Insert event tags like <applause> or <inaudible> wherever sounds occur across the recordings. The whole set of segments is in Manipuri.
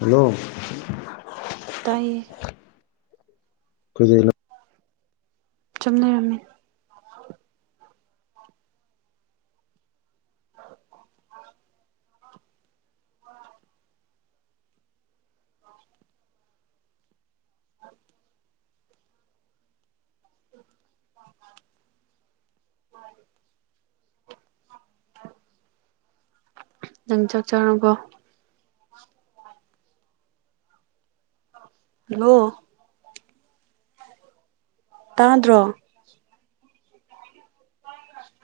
ꯍꯂꯣ ꯇꯥꯏꯌꯦ ꯀꯖꯂꯣ ꯆꯨꯝꯅꯔꯝꯃꯤ <unintelligible> ꯅꯪ ꯆꯠ ꯆꯥꯔꯨꯀꯣ ꯍꯂꯣ ꯇꯥꯗ꯭ꯔꯣ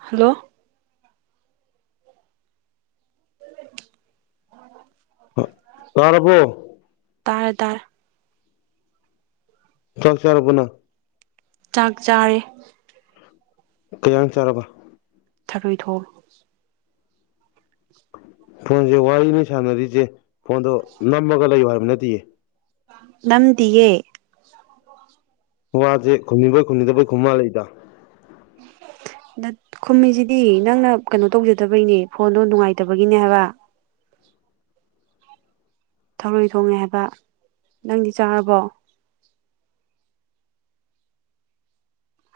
ꯍꯜꯂꯣ ꯇꯥꯔꯕꯣ ꯇꯔꯗꯔ ꯆ ꯆꯔꯔꯕꯅ ꯆꯥꯛ ꯆꯥꯔꯦ ꯀꯌꯥ <unintelligible> ꯆꯥꯔꯕ ꯊꯔꯣꯏ ꯊꯣꯡ ꯐꯣꯟꯁꯦ ꯋꯥꯔꯤꯅꯤ ꯁꯥꯟꯅꯔꯤꯁꯦ ꯐꯣꯟꯗꯣ ꯅꯝꯃꯒ ꯂꯩꯌꯨ ꯍꯥꯏꯕ ꯅꯠꯇꯦꯌꯦ ꯅꯝꯗꯤꯑꯦ ꯋꯥꯁꯦ ꯈꯨꯝꯅꯤꯕꯣꯏ ꯈꯨꯝꯅꯤꯗꯕꯣꯏ ꯈꯨꯝꯃꯜ ꯂꯩꯗ ꯈꯨꯝꯃꯤꯁꯤꯗꯤ ꯅꯪꯅ ꯀꯩꯅꯣ ꯇꯧꯖꯗꯕꯩꯅꯦ ꯐꯣꯟꯗꯣ ꯅꯨꯡꯉꯥꯏꯇꯕꯒꯤꯅꯦ ꯍꯥꯏꯕ ꯊꯔꯣꯏ ꯊꯣꯡꯉꯦ ꯍꯥꯏꯕ ꯅꯪꯗꯤ ꯆꯥꯔꯕꯣ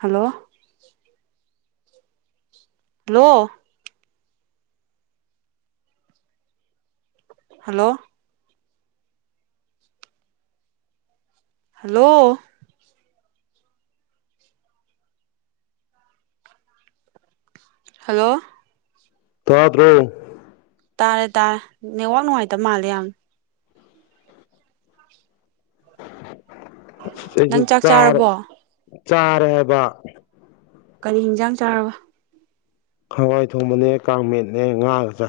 hello hello hello hello hello ꯊꯥ ꯇ꯭ꯔꯣ ꯇꯥꯔꯦ ꯇꯥꯔꯦ ꯅꯦꯠꯋꯥꯛ ꯅꯨꯡꯉꯥꯏꯇꯕ ꯃꯥꯜꯂꯦ ꯌꯥꯝ ꯁꯤꯁꯨ ꯅꯪ ꯆꯥꯛ ꯆꯥꯔ ꯆꯥꯔꯕꯣ ꯆꯥꯔ ꯍꯥꯏꯕ ꯀꯔꯤ ꯌꯦꯟꯖꯥꯡ ꯆꯥꯔꯕ ꯍꯋꯥꯏ ꯊꯣꯡꯕꯅꯦ ꯀꯥꯡ ꯃꯠꯅꯦ ꯉꯥꯒ ꯆ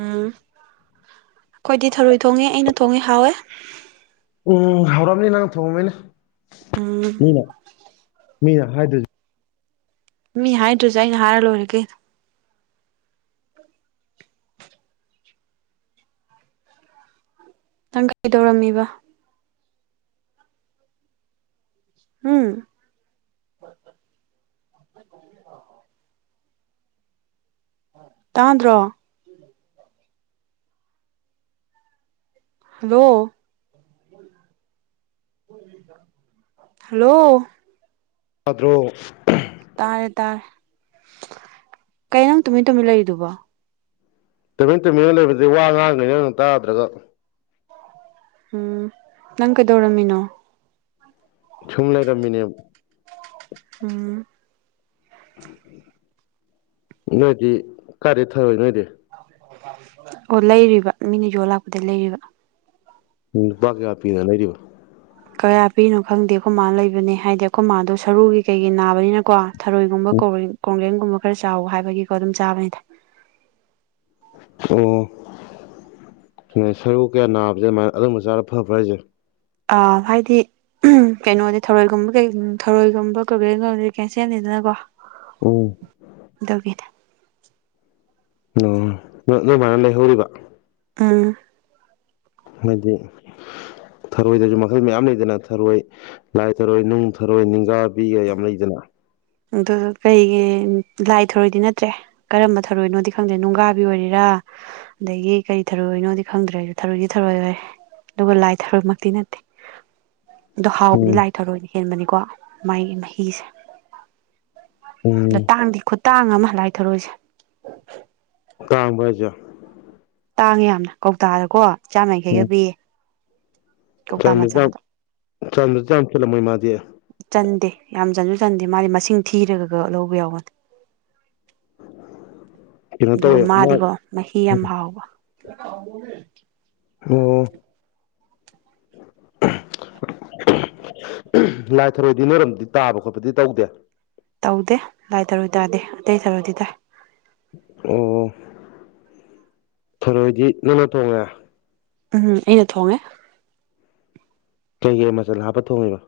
ꯎꯝ ꯑꯩꯈꯣꯏꯗꯤ ꯊꯔꯣꯏ ꯊꯣꯡꯉꯦ ꯑꯩꯅ ꯊꯣꯡꯉꯦ ꯍꯥꯎꯋꯦ ꯎꯝ ꯍꯧꯔꯑꯅꯤ ꯅꯪ ꯊꯣꯡꯉꯕꯅꯦ ꯎꯝ ꯃꯤꯅ ꯍꯥꯏꯗ ꯃꯤ ꯍꯥꯏꯗ꯭ꯔꯁꯦ ꯑꯩꯅ ꯍꯥꯏꯔ ꯂꯣꯏꯔꯒꯦ ꯇꯪ ꯀꯥꯏ ꯇꯧꯔꯝꯃꯤꯕ ꯎꯝ ꯇꯥꯗ꯭ꯔꯣ ꯍꯜꯂꯣ ꯍꯂꯣ ꯗ꯭ꯔꯣ ꯇꯥꯔꯦ ꯇꯥꯔꯦ ꯀꯩꯩꯅꯪ ꯇꯨꯃꯤꯟ ꯇꯨꯝꯃꯤ ꯂꯩꯔꯤꯗꯨꯕꯣ ꯇꯨꯃꯤꯟ ꯇꯨꯃꯤꯟꯅ ꯂꯩꯕꯗꯤ ꯋꯥ ꯉꯉꯥꯡꯉꯥꯡꯅ ꯇꯥꯗ꯭ꯔꯒ ꯎꯝ ꯅꯪ ꯀꯩꯗꯧꯔꯝꯃꯤꯅꯣ ꯁꯨꯝ ꯂꯩꯔꯝꯃꯤꯅꯦ ꯎꯝ ꯅꯣꯏꯗꯤ ꯀꯗꯤ ꯊꯔꯣꯏ ꯅꯣꯏꯗꯤ ꯑꯣ ꯂꯩꯔꯤꯕ ꯃꯤꯅ ꯌꯣ ꯂꯥꯛꯄꯗꯩ ꯂꯩꯔꯤꯕ ꯎꯝ ꯐ ꯍꯥꯄꯤꯤꯅ ꯂꯩꯔꯤꯕꯣ ꯀꯌꯥ ꯄꯤꯅꯣ ꯈꯪꯗꯦ ꯑꯩꯈꯣꯏ ꯃꯥꯥ ꯂꯩꯕꯅꯦ ꯍꯥꯏꯗꯤ ꯑꯩꯈꯣꯏ ꯃꯥꯗꯣ ꯁꯔꯨꯒꯤ ꯀꯩꯒꯤ ꯅꯥꯕꯅꯤꯅꯀꯣ ꯊꯔꯣꯏꯒꯨꯝꯕ ꯀꯣꯡꯒ꯭ꯔꯦꯟꯒꯨꯝꯕ ꯈꯔ ꯆꯥꯎꯋ ꯍꯥꯏꯕꯒꯤꯀꯣ ꯑꯗꯨꯝ ꯆꯥꯕꯅꯤꯗ ꯑꯣ ꯍꯣꯏ ꯁꯔꯨ ꯀꯌꯥ ꯅꯥꯕꯁꯦ ꯑꯗꯨꯃꯥꯏꯅ ꯑꯗꯨꯕ ꯆꯥꯔ ꯐꯕ꯭ꯔꯥ ꯍꯥꯏꯁꯦ ꯑ ꯍꯥꯏꯗꯤ ꯀꯩꯅꯣꯗꯤ ꯊꯔꯣꯏꯒꯨꯝꯕ ꯀꯩ ꯊꯔꯣꯏꯒꯨꯝꯕ ꯀꯩꯀꯗꯤ ꯀꯦꯟꯁꯦꯜꯅꯤꯗꯅꯀꯣ ꯎꯝ ꯗꯧꯒꯗ ꯎ ꯑꯗꯨꯃꯥꯏꯅ ꯂꯩꯍꯧꯔꯤꯕ ꯑꯥ ꯃꯗꯤ ꯊꯔꯣꯏꯗꯁꯨ ꯃꯈꯜ ꯃꯌꯥꯝ ꯂꯩꯗꯅ ꯊꯔꯣꯏ ꯂꯥꯏ ꯊꯔꯣꯏ ꯅꯨꯡ ꯊꯔꯣꯏ ꯅꯤꯡꯒꯥꯕꯤꯒ ꯌꯥꯝ ꯂꯩꯗꯅ <inaudible> ꯑꯗꯨ ꯀꯩꯒꯤ ꯂꯥꯏ ꯊꯔꯣꯏꯗꯤ ꯅꯠꯇ꯭ꯔꯦ ꯀꯔꯝꯕ ꯊꯧꯔꯣꯏꯅꯣꯗꯤ ꯈꯪꯗꯦ ꯅꯨꯡꯒꯥꯕꯤ ꯑꯣꯏꯔꯤꯔꯥ ꯑꯗꯒꯤ ꯀꯔꯤ ꯊꯔꯨꯏꯅꯣꯗꯤ ꯈꯪꯗ꯭ꯔꯦꯁꯨ ꯊꯔꯨꯗꯤ ꯊꯔꯣꯏꯣꯏ ꯑꯗꯨꯒ ꯂꯥꯏ ꯊꯔꯃꯛꯇꯤ ꯅꯠꯇꯦ ꯑꯗꯣ ꯍꯥꯎꯕꯗꯤ ꯎꯝ ꯂꯥꯏ ꯊꯔꯣꯏꯅ ꯍꯦꯟꯕꯅꯤꯀꯣ ꯃꯥꯒꯤ ꯃꯍꯤꯁꯦ ꯎꯝ ꯑꯇꯥꯡꯗꯤ ꯈꯨꯇꯥꯡ ꯑꯃ ꯂꯥꯏꯊꯣꯔꯛꯏꯁꯦ ꯀꯥꯡꯕꯖꯣ ꯇꯥꯡꯉꯦ ꯌꯥꯝꯅ ꯀꯧꯇꯥꯗꯀꯣ ꯆꯥꯝꯃꯡꯈꯩꯒ ꯄꯤꯌꯦ ꯆ ꯀꯧꯇꯥ ꯃꯆꯥꯗꯣ ꯆꯗ ꯆ ꯆꯂ ꯃꯩ ꯃꯥꯗꯤꯦ ꯆꯟꯗꯦ ꯌꯥꯝ ꯆꯟꯁꯨ ꯆꯟꯗꯦ ꯃꯥꯗꯤ ꯃꯁꯤꯡ ꯊꯤꯔꯒꯒ ꯂꯧꯕ ꯌꯥꯎꯒꯅꯤ <inaudible> ꯑꯗꯨꯒ ꯇꯧꯋꯦ ꯃꯥ ꯃꯥꯗꯤꯀꯣ ꯃꯍꯤ ꯌꯥꯝ ꯍꯥꯎꯕ ꯑꯣ ꯂꯥꯏ ꯊꯔꯣꯏꯗꯤ ꯅꯣꯏꯔꯝꯗꯤ ꯇꯥꯕ ꯈꯣꯠꯄꯗꯤ ꯇꯧꯗꯦ ꯇꯧꯗꯦ ꯂꯥꯏ ꯇꯔꯣꯏ ꯇꯥꯗꯦ ꯑꯇꯩ ꯇꯔꯣꯏꯗꯤ ꯇꯥꯏ ꯑꯣ ꯐꯔꯣꯏꯗꯤ ꯅꯪꯅ ꯇꯣꯡꯉꯦ ꯎꯝ ꯑꯩꯅ ꯊꯣꯡꯉꯦ ꯀꯩꯀꯦ ꯃꯆꯜ ꯍꯥꯞꯄ ꯊꯣꯡꯉꯤꯕ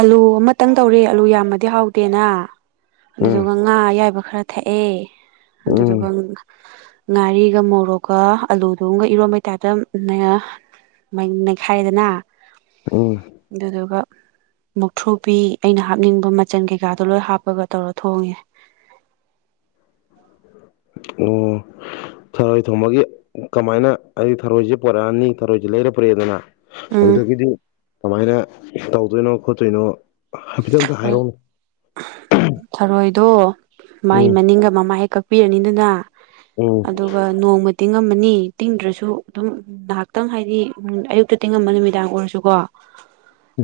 ꯑꯂꯨ ꯑꯃꯇꯪ ꯇꯧꯔꯦ ꯑꯂꯨ ꯌꯥꯝꯃꯗꯤ ꯍꯥꯎꯗꯦꯅ ꯎꯝ ꯑꯗꯨꯗꯨꯒ ꯉꯥ ꯑꯌꯥꯏꯕ ꯈꯔ ꯊꯛꯑꯦ ꯎꯝ ꯑꯗꯨꯗꯨꯒ ꯉꯥꯔꯤꯒ ꯃꯣꯔꯣꯛꯒ ꯑꯂꯨꯗꯨꯒ ꯏꯔꯣꯟꯕꯩꯇꯥꯏꯞꯇ ꯃ ꯅꯩꯈꯥꯏꯗꯅ ꯎꯝ ꯑꯗꯨꯗꯨꯒ ꯃꯨꯛꯊ꯭ꯔꯨꯕꯤ ꯑꯩꯅ ꯍꯥꯞꯅꯤꯡꯕ ꯃꯆꯟ ꯀꯩꯀꯥꯗꯣ ꯂꯣꯏ ꯍꯥꯞꯄꯒ ꯇꯧꯔ ꯊꯣꯡꯉꯦ <unintelligible> ꯑꯣ ꯊꯔꯣꯏ ꯊꯣꯡꯕꯒꯤ ꯀꯃꯥꯏꯅ ꯍꯥꯏꯗꯤ ꯊꯔꯣꯏꯁ ꯄꯣꯔꯛꯑꯅꯤ ꯊꯔꯣꯏꯁꯦ ꯂꯩꯔꯄ꯭ꯔꯦꯗꯅ ꯎꯝ ꯑꯗꯨꯗꯒꯤꯗꯤ ꯀꯃꯥꯏꯅ ꯇꯧꯗꯣꯏꯅꯣ ꯈꯣꯠꯇꯣꯏꯅꯣ ꯍꯥꯏꯐꯦꯠꯇ ꯑꯇ ꯍꯥꯏꯔꯛꯑꯣꯅ ꯃ ꯃꯅꯤ ꯎꯝ ꯑꯃꯅꯤ ꯇꯤꯡꯗ꯭ꯔꯁꯨ ꯑꯗꯨꯝ ꯉꯍꯥꯛꯇꯪ ꯍꯥꯏꯗꯤ ꯑꯌꯨꯛꯇ ꯇꯤꯡꯉꯝꯕ ꯅꯨꯃꯤꯗꯥꯡ ꯑꯣꯏꯔꯁꯨꯀꯣ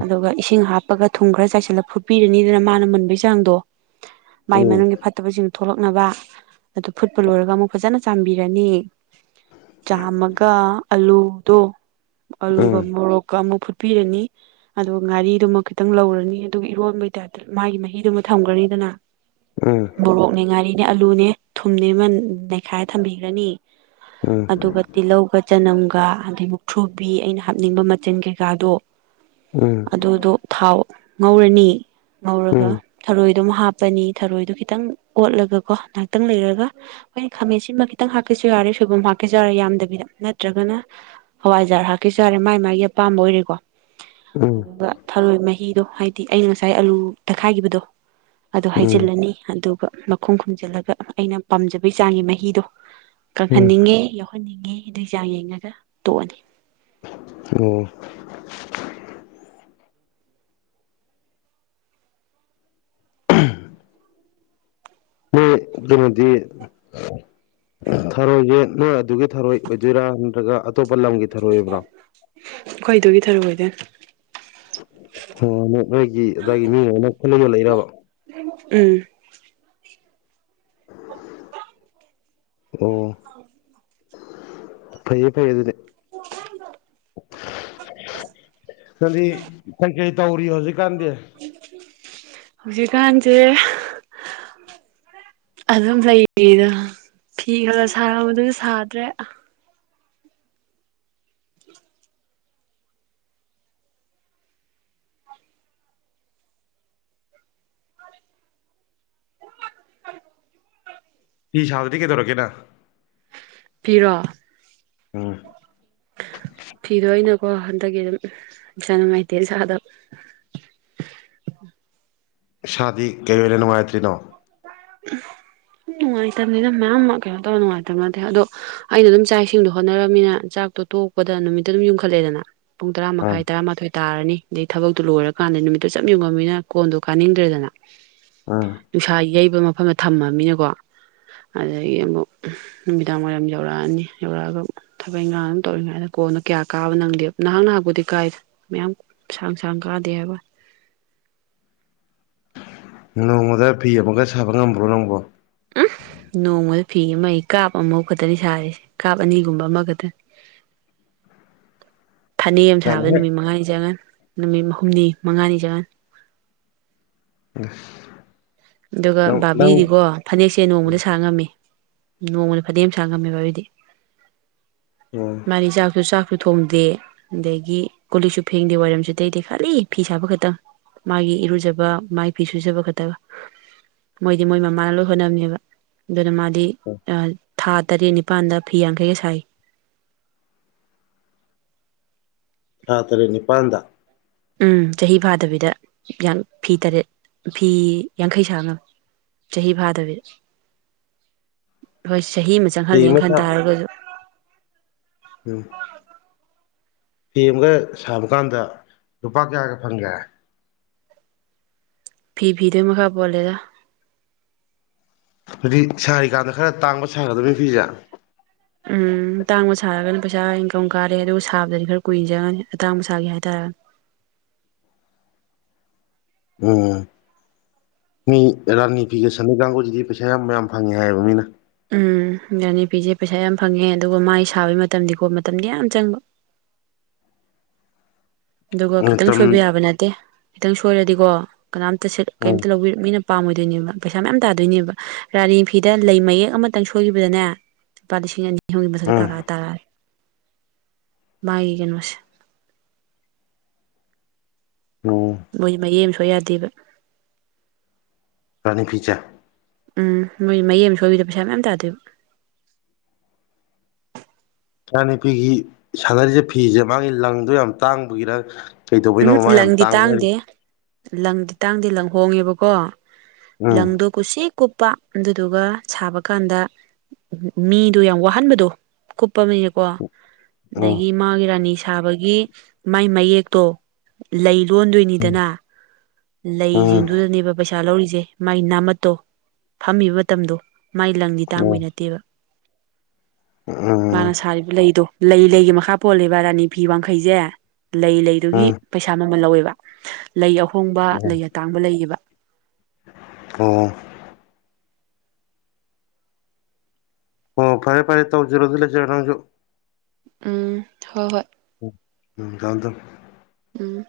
ꯑꯗꯨꯒ ꯏꯁꯤꯡ ꯍꯥꯞꯄꯒ ꯊꯨꯝ ꯈ꯭ꯔ ꯆꯥꯏꯁꯤꯜꯂ ꯐꯨꯠꯄꯤꯔꯅꯤꯗꯅ ꯃꯥꯅ ꯃꯨꯟꯕꯩ ꯆꯥꯡꯗꯣ ꯃꯥꯏ ꯎꯝ ꯃꯅꯨꯡꯒꯤ ꯐꯠꯇꯕꯁꯤꯡꯗꯨ ꯊꯣꯛꯂꯛꯅꯕ ꯑꯗꯨ ꯐꯨꯠꯄ ꯂꯣꯏꯔꯒ ꯑꯃꯨꯛ ꯐꯖꯅ ꯆꯥꯟꯕꯤꯔꯅꯤ ꯆꯥꯝꯃꯒ ꯑꯂꯨꯗꯣ ꯑꯥꯂꯨꯒ ꯎꯝ ꯃꯣꯔꯣꯛꯀ ꯑꯃꯨꯛ ꯐꯨꯠꯄꯤꯔꯅꯤ ꯑꯗꯨꯒ ꯉꯥꯔꯤꯗꯨꯃ ꯈꯤꯇꯪ ꯂꯧꯔꯅꯤ ꯑꯗꯨ ꯏꯔꯣꯟꯕꯩꯇꯥ ꯃꯥꯒꯤ ꯃꯍꯤꯗꯨꯃ ꯊꯝꯈ꯭ꯔꯅꯤꯗꯅ ꯎꯝ ꯃꯣꯔꯣꯛꯅꯦ ꯉꯥꯏꯔꯤꯅꯦ ꯑꯂꯨꯅꯦ ꯊꯨꯝꯅꯦ ꯅꯩꯈꯥꯏ ꯊꯝꯕꯤꯈ꯭ꯔꯅꯤ ꯎꯝ ꯑꯗꯨꯒ ꯎꯝ ꯇꯤꯜꯍꯧꯒ ꯆꯅꯝꯒ ꯑꯗꯩ ꯃꯨꯛ ꯊ꯭ꯔꯨꯕꯤ ꯑꯩꯅ ꯍꯥꯞꯅꯤꯡꯕ ꯃꯆꯤꯟ ꯀꯩꯀꯥꯗꯣ ꯑꯗꯨꯗꯣ ꯊꯥꯎ ꯉꯧꯔꯅꯤ ꯉꯧꯔꯒ ꯊꯔꯣꯏ ꯑꯗꯨꯝ ꯍꯥꯞꯄꯅꯤ ꯊꯔꯣꯏꯗꯣ ꯈꯤꯇꯪ ꯑꯣꯠꯂꯒꯀꯣ ꯉꯥꯏꯍꯥꯛꯇꯪ ꯂꯩꯔꯒ ꯑꯩꯈꯣꯏ ꯈꯥꯃꯦꯟꯁꯤꯃ ꯈꯤꯇꯪ ꯍꯥꯞꯀ ꯍꯥꯁꯨ ꯌꯥꯔꯦ ꯁꯣꯏꯕꯨꯝ ꯍꯥꯞꯀꯦꯁꯨ ꯌꯥꯔꯦ ꯌꯥꯝꯗꯕꯤꯗ ꯅꯠꯇ꯭ꯔꯒꯅ ꯍꯋꯥꯏꯖꯥꯔ ꯍꯥꯞꯀꯦꯁꯨ ꯌꯥꯔꯦ ꯃꯥꯥꯏ ꯃꯥꯒꯤ ꯑꯄꯥꯝꯕ ꯑꯣꯏꯔꯦꯀꯣ ꯎꯝ ꯑꯗꯨꯒ ꯊꯔꯣꯏ ꯃꯍꯤꯗꯣ ꯍꯥꯏꯗꯤ ꯑꯩꯅ ꯉꯁꯥꯏ ꯑꯂꯨ ꯇꯛꯈꯥꯏꯈꯤꯕꯗꯣ ꯑꯗ ꯎꯝ ꯍꯥꯏꯖꯤꯜꯂꯅꯤ ꯑꯗꯨꯒ ꯃꯈꯨꯝ ꯈꯨꯝꯖꯤꯜꯂꯒ ꯑꯩꯅ ꯄꯥꯝꯖꯕꯩ ꯆꯥꯡꯒꯤ ꯃꯍꯤꯗꯣ ꯎꯝ ꯎꯝ ꯀꯪꯍꯟꯅꯤꯡꯉꯦ ꯌꯥꯎꯍꯟꯅꯤꯡꯉꯦ ꯑꯗꯨꯒꯤ ꯆꯥꯡ ꯌꯦꯡꯉꯒ ꯇꯣꯛꯑꯅꯤ ꯑꯣ ꯃꯗꯤ ꯊꯥꯔꯣꯏꯁꯦ ꯅꯣꯏ ꯑꯗꯨꯒꯤ ꯊꯥꯔꯣꯏ ꯑꯣꯏꯗꯣꯏꯔꯥ ꯅꯠꯇ꯭ꯔꯒ ꯑꯇꯣꯞꯄ ꯂꯝꯒꯤ ꯊꯔꯣꯏꯕ꯭ꯔꯥ ꯊꯔꯨ ꯑꯣꯏꯗ ꯅꯣꯏꯒꯤ ꯑꯗꯨꯏꯒꯤ ꯃꯤ ꯑꯃ ꯑꯃ ꯈꯨꯂꯒ ꯂꯩꯔꯕ ꯎꯝ ꯑꯣ ꯐꯩꯌ‌ꯦ ꯐꯩꯌ‌ꯦ ꯑꯗꯨꯗꯤ ꯀꯗꯤ ꯀꯩ ꯀꯩ ꯇꯧꯔꯤ ꯍꯧꯖꯤꯛ ꯀꯥꯟꯗꯦ ꯍꯧꯖꯤꯛꯀꯥꯟꯁꯦ ꯑꯗꯨꯝ ꯂꯩꯔꯤꯗ ꯐꯤ ꯈꯔ ꯁꯥꯔꯝꯕꯗꯨꯁꯨ ꯁꯥꯗ꯭ꯔꯦ ꯐꯤ ꯁꯥꯕꯗꯤ ꯀꯩꯗꯧꯔꯒ‌ꯦ ꯅꯪ ꯐꯤꯔꯣ ꯎꯝ ꯐꯤꯗꯣ ꯑꯩꯅꯀꯣ ꯍꯟꯗꯛꯀꯤ ꯑꯗꯨꯝ ꯏꯥꯁꯥ ꯅꯨꯡꯉꯥꯏꯇꯦꯅ ꯁꯥꯥꯗꯕ ꯏꯁꯥꯗꯤ ꯀꯩ ꯑꯣꯏꯅ ꯅꯨꯡꯉꯥꯏꯇ꯭ꯔꯤꯅꯣ <unintelligible> ꯅꯨꯡꯉꯥꯏꯇꯝꯅꯤꯗ ꯃꯌꯥꯝ ꯑꯃ ꯀꯩꯅꯣ ꯇꯧꯔ ꯅꯨꯡꯉꯥꯏꯇꯕ ꯅꯠꯇꯦ ꯑꯗꯣ ꯑꯩꯅ ꯑꯗꯨꯝ ꯆꯥꯛ ꯏꯁꯤꯡꯗꯣ ꯍꯣꯠꯅꯔꯝꯃꯤꯅ ꯆꯥꯛ ꯇꯣ ꯇꯣꯛꯄꯗ ꯅꯨꯃꯤꯠꯇ ꯑꯗꯨꯝ ꯌꯨꯝꯈꯠꯂꯦꯗꯅ ꯄꯨꯡ ꯇꯔꯥ ꯎꯝ ꯃꯈꯥꯏ ꯇꯔꯥꯃꯥꯊꯣꯏ ꯇꯥꯔꯅꯤ ꯑꯗꯩ ꯊꯕꯛꯇꯨ ꯂꯣꯏꯔꯀꯥꯟꯗ ꯅꯨꯃꯤꯠꯇ ꯆꯞ ꯌꯨꯡꯉꯝꯅꯤꯅ ꯀꯣꯟꯗꯣ ꯀꯥꯅꯤꯡꯗ꯭ꯔꯦꯗꯅ ꯎꯝ ꯅꯨꯡꯁꯥ ꯌꯩꯕ ꯃꯐꯝꯗ ꯊꯝꯃꯕꯅꯤꯅꯀꯣ ꯑꯗꯨꯗꯒꯤ ꯑꯃꯨꯛ ꯅꯨꯃꯤꯗꯥꯡ ꯋꯥꯏꯔꯝ ꯌꯧꯔꯛꯑꯅꯤ ꯌꯧꯔꯛꯑꯒ ꯊꯕꯛ ꯏꯟꯈꯥꯡ ꯑꯗꯨꯝ ꯇꯧꯔꯤꯉꯩꯗ ꯀꯣꯟꯅꯣ ꯀꯌꯥ ꯀꯥꯕ ꯅꯪꯗꯦꯕ ꯅꯍꯥꯛ ꯅꯍꯥꯛꯄꯨꯗꯤ ꯀꯥꯏꯗ ꯃꯌꯥꯝ ꯁꯥꯡ ꯁꯥꯡ ꯀꯥꯗꯦ ꯍꯥꯏꯕ <unintelligible> ꯅꯣꯡꯃꯗ ꯐꯤ ꯑꯃꯒ ꯁꯥꯕ ꯉꯝꯕ꯭ꯔꯣ ꯅꯪꯕꯣ ꯎꯝ ꯅꯣꯡꯃ ꯐꯤ ꯑꯃ ꯀꯥꯞ ꯑꯃꯐꯥꯎ ꯈꯛꯇꯅꯤ ꯁꯥꯔꯤꯁꯦ ꯀꯥꯞ ꯑꯅꯤꯒꯨꯝꯕ ꯑꯃꯈꯛꯇꯅꯤ ꯐꯅꯦꯛ ꯑꯃ ꯅꯪ ꯁꯥꯕꯗ ꯍꯦꯛ ꯅꯨꯃꯤꯠ ꯃꯉꯥꯅꯤ ꯆꯪꯉꯅꯤ ꯅꯨꯃꯤꯠ ꯍꯨꯝꯅꯤ ꯃꯉꯥꯅꯤ ꯆꯪꯉꯅꯤ ꯑꯁ ꯑꯗꯨꯒ ꯕꯥꯥꯕꯤꯗꯤꯀꯣ ꯐꯅꯦꯛꯁꯦ ꯅꯣꯡꯃꯗ ꯁꯥ ꯉꯝꯃꯤ ꯅꯣꯡꯃꯗ ꯐꯗꯤ ꯑꯝ ꯁꯥꯡꯉꯝꯃꯤ ꯕꯕꯤꯗꯤ ꯎꯝ ꯃꯥꯗꯤ ꯆꯥꯛꯁꯨ ꯆꯥꯛ ꯁꯨ ꯊꯣꯡꯗꯦ ꯑꯗꯒꯤ ꯀꯣꯂꯤꯛꯁꯨ ꯐꯦꯡꯗꯦ ꯋꯥꯏꯔꯝꯁꯨ ꯇꯩꯗ‌ꯦ ꯈꯜꯂꯤ ꯐꯤ ꯁꯥꯕ ꯈꯛꯇꯪ ꯃꯥꯒꯤ ꯏꯔꯨꯖꯕ ꯃꯥꯒꯤ ꯐꯤ ꯁꯨꯖꯕ ꯈꯛꯇꯒ ꯃꯣꯏꯗꯤ ꯃꯣꯏ ꯃꯃꯥꯅ ꯂꯣꯏ ꯍꯣꯠꯅꯝꯅꯦꯕ ꯑꯗꯨꯅ ꯃꯥꯗꯤ ꯊꯥ ꯇꯔꯦꯠ ꯅꯤꯄꯥꯜꯗ ꯐꯤ ꯌꯥꯡꯈꯩꯒ ꯁꯥꯏ ꯊꯥ ꯇꯔꯦꯠ ꯅꯤꯄꯥꯟꯗ ꯎꯝ ꯆꯍꯤ ꯐꯥꯗꯕꯤꯗ ꯐꯤ ꯇꯔꯦꯠ ꯐꯤ ꯌꯥꯡꯈꯩ ꯁꯥꯥ ꯉꯝꯃꯤ ꯆꯍꯤ ꯐꯥꯗꯕꯤꯗ ꯍꯣꯏꯁ ꯆꯍꯤ ꯑꯃ ꯆꯪꯍꯜꯂꯦ ꯈꯟ ꯇꯔꯒꯁꯨ ꯎꯝ ꯐꯦꯝꯒ ꯁꯥꯕ ꯀꯥꯟꯗ ꯂꯨꯄꯥ ꯀꯌꯥꯒ ꯐꯪꯈ꯭ꯔꯦ ꯐꯤ ꯐꯤꯗꯨꯏ ꯃꯈꯥ ꯄꯣꯜꯂꯦꯗ ꯍꯥꯏꯗꯤ ꯁꯥꯔꯤꯀꯥꯟꯗ ꯈꯔ ꯇꯥꯡꯕ ꯁꯥꯒꯗꯕ ꯐꯤꯁꯦ ꯎꯝ ꯇꯥꯡꯕ ꯁꯥꯔꯒꯅ ꯄꯩꯁꯥ ꯏꯟꯀꯝ ꯀꯥꯔꯦ ꯑꯗꯨꯒ ꯁꯥꯕꯗꯗꯤ ꯈꯔ ꯀꯨꯏꯟ ꯆꯪꯉꯅꯤ ꯑꯇꯥꯡꯕ ꯁꯥꯒ‌ꯦ ꯍꯥꯏꯔꯒꯅ <unintelligible> ꯎꯝ ꯃꯤ ꯔꯥꯅꯤ ꯐꯤꯒ ꯁꯟꯗ ꯀꯥꯡꯒꯨꯁꯤꯗꯤ ꯄꯩꯁꯥ ꯌꯥꯝ ꯌꯥꯝ ꯐꯪꯉꯦ ꯍꯥꯏꯌꯦꯕ ꯃꯤꯅ ꯎꯝ ꯔꯥꯅꯤꯐꯤꯁꯤ ꯄꯩꯁꯥ ꯌꯥꯝ ꯐꯪꯉꯦ ꯑꯗꯨꯒ ꯃꯥꯏ ꯁꯥꯕꯩ ꯃꯇꯝꯗꯤꯀꯣ ꯃꯇꯝꯗꯤ ꯌꯥꯝ ꯆꯪꯕ <inaudible> ꯑꯗꯨꯒ ꯈꯤꯇꯪ ꯃꯇꯝ ꯁꯣꯏꯕ ꯌꯥꯕ ꯅꯠꯇꯦ ꯈꯤꯇꯪ ꯁꯣꯏꯔꯗꯤꯀꯣ ꯀꯅꯥꯝꯇ ꯁꯦꯠ ꯎꯝ ꯀꯔꯤꯝꯇ ꯂꯧꯕꯤꯔ ꯃꯤꯅ ꯄꯥꯝꯃꯣꯏꯗꯣꯏꯅꯦꯕ ꯄꯩꯁꯥ ꯃꯌꯥꯝ ꯇꯥꯗꯣꯏꯅꯦꯕ ꯔꯥꯅꯤ ꯐꯤꯗ ꯂꯩ ꯃꯌꯦꯛ ꯑꯃꯇꯪ ꯁꯣꯏꯒꯤꯕꯗꯅꯦ ꯂꯨꯄꯥ ꯂꯤꯁꯤꯡ ꯑꯅꯤ <unintelligible> ꯎꯝ ꯇꯥꯔꯛꯑꯅꯤ ꯃꯥꯏ ꯀꯩꯅꯣꯁꯦ ꯎꯝ ꯃꯣꯏ ꯃꯌꯦ ꯁ ꯌꯥꯗꯦꯕ ꯇꯨꯡꯐꯆꯥ ꯎꯝ ꯅꯣꯏ ꯃꯌꯦꯛ ꯑꯃ ꯁꯣꯏꯕꯤꯗ ꯄꯩꯁꯥ ꯃꯌꯥꯝ ꯇꯥꯗꯦꯕ ꯏꯅꯄꯤꯤꯒꯤ ꯁꯥꯟꯅꯔꯤꯁꯦ ꯐꯤꯁꯦ ꯃꯥꯒꯤ ꯂꯪꯗꯣ ꯌꯥꯝ ꯇꯥꯡꯕꯒꯤꯔ ꯎꯝ ꯀꯩꯗꯧꯕꯩꯅꯣ ꯃꯥ ꯌꯥꯝ ꯂꯪꯗꯤ ꯇꯥꯡꯅꯔꯤ ꯇꯥꯡꯗꯦ ꯂꯪꯗꯤ ꯇꯥꯡꯗꯤ ꯂꯪ ꯍꯣꯡꯉꯦꯕꯀꯣ ꯎꯝ ꯂꯪꯗꯣ ꯀꯨꯁꯤꯛ ꯀꯨꯞꯄ ꯑꯗꯨꯗꯨꯒ ꯁꯥꯕ ꯀꯥꯟꯗ ꯃꯤꯗꯣ ꯌꯥꯝ ꯋꯥꯍꯟꯕꯗꯣ ꯀꯨꯞꯄ ꯑꯃꯀꯣ ꯎꯝ ꯑꯗꯒꯤ ꯃꯥꯒꯤ ꯔꯥꯅꯤ ꯁꯥꯕꯒꯤ ꯃꯥꯏ ꯃꯌꯦꯛꯇꯣ ꯂꯩ ꯂꯣꯟꯗꯣꯏꯅꯤꯗꯅ ꯎꯝ ꯂꯩꯁꯤꯡꯗꯨꯗꯅꯦꯕ ꯄꯩꯁꯥ ꯄꯩꯁꯥ ꯂꯧꯔꯤꯁꯦ ꯃꯥꯏ ꯅꯥꯝꯃꯠꯇꯣ ꯐꯝꯃꯤꯕ ꯃꯇꯝꯗꯣ ꯃꯥꯏ ꯂꯪꯗꯤ ꯎꯝ ꯇꯥꯡꯕꯩ ꯅꯠꯇꯦꯕ ꯎꯝ ꯃꯥꯅ ꯁꯥꯔꯤꯕ ꯂꯩꯗꯣ ꯂꯩ ꯂꯩꯒꯤ ꯃꯈꯥ ꯄꯣꯜꯂꯤꯕ ꯔꯥꯅꯤ ꯐꯤ ꯋꯥꯡꯈꯩꯁꯦ ꯂꯩ ꯂꯩꯗꯨꯒꯤ ꯎꯝ ꯄꯩꯁꯥ ꯃꯃꯜ ꯂꯧꯋꯦꯕ ꯂꯩ ꯑꯍꯣꯡꯕ ꯎꯝ ꯂꯩ ꯑꯇꯥꯡꯕ ꯂꯩꯌꯦꯕ ꯑꯣ ꯑꯣ ꯐꯔꯦ ꯐꯔꯦ ꯇꯧꯖꯔ ꯑꯗꯨꯂ ꯆꯁꯨ ꯎꯝ ꯍꯣꯏ ꯍꯣꯏ ꯎꯝ ꯆꯗ ꯎꯝ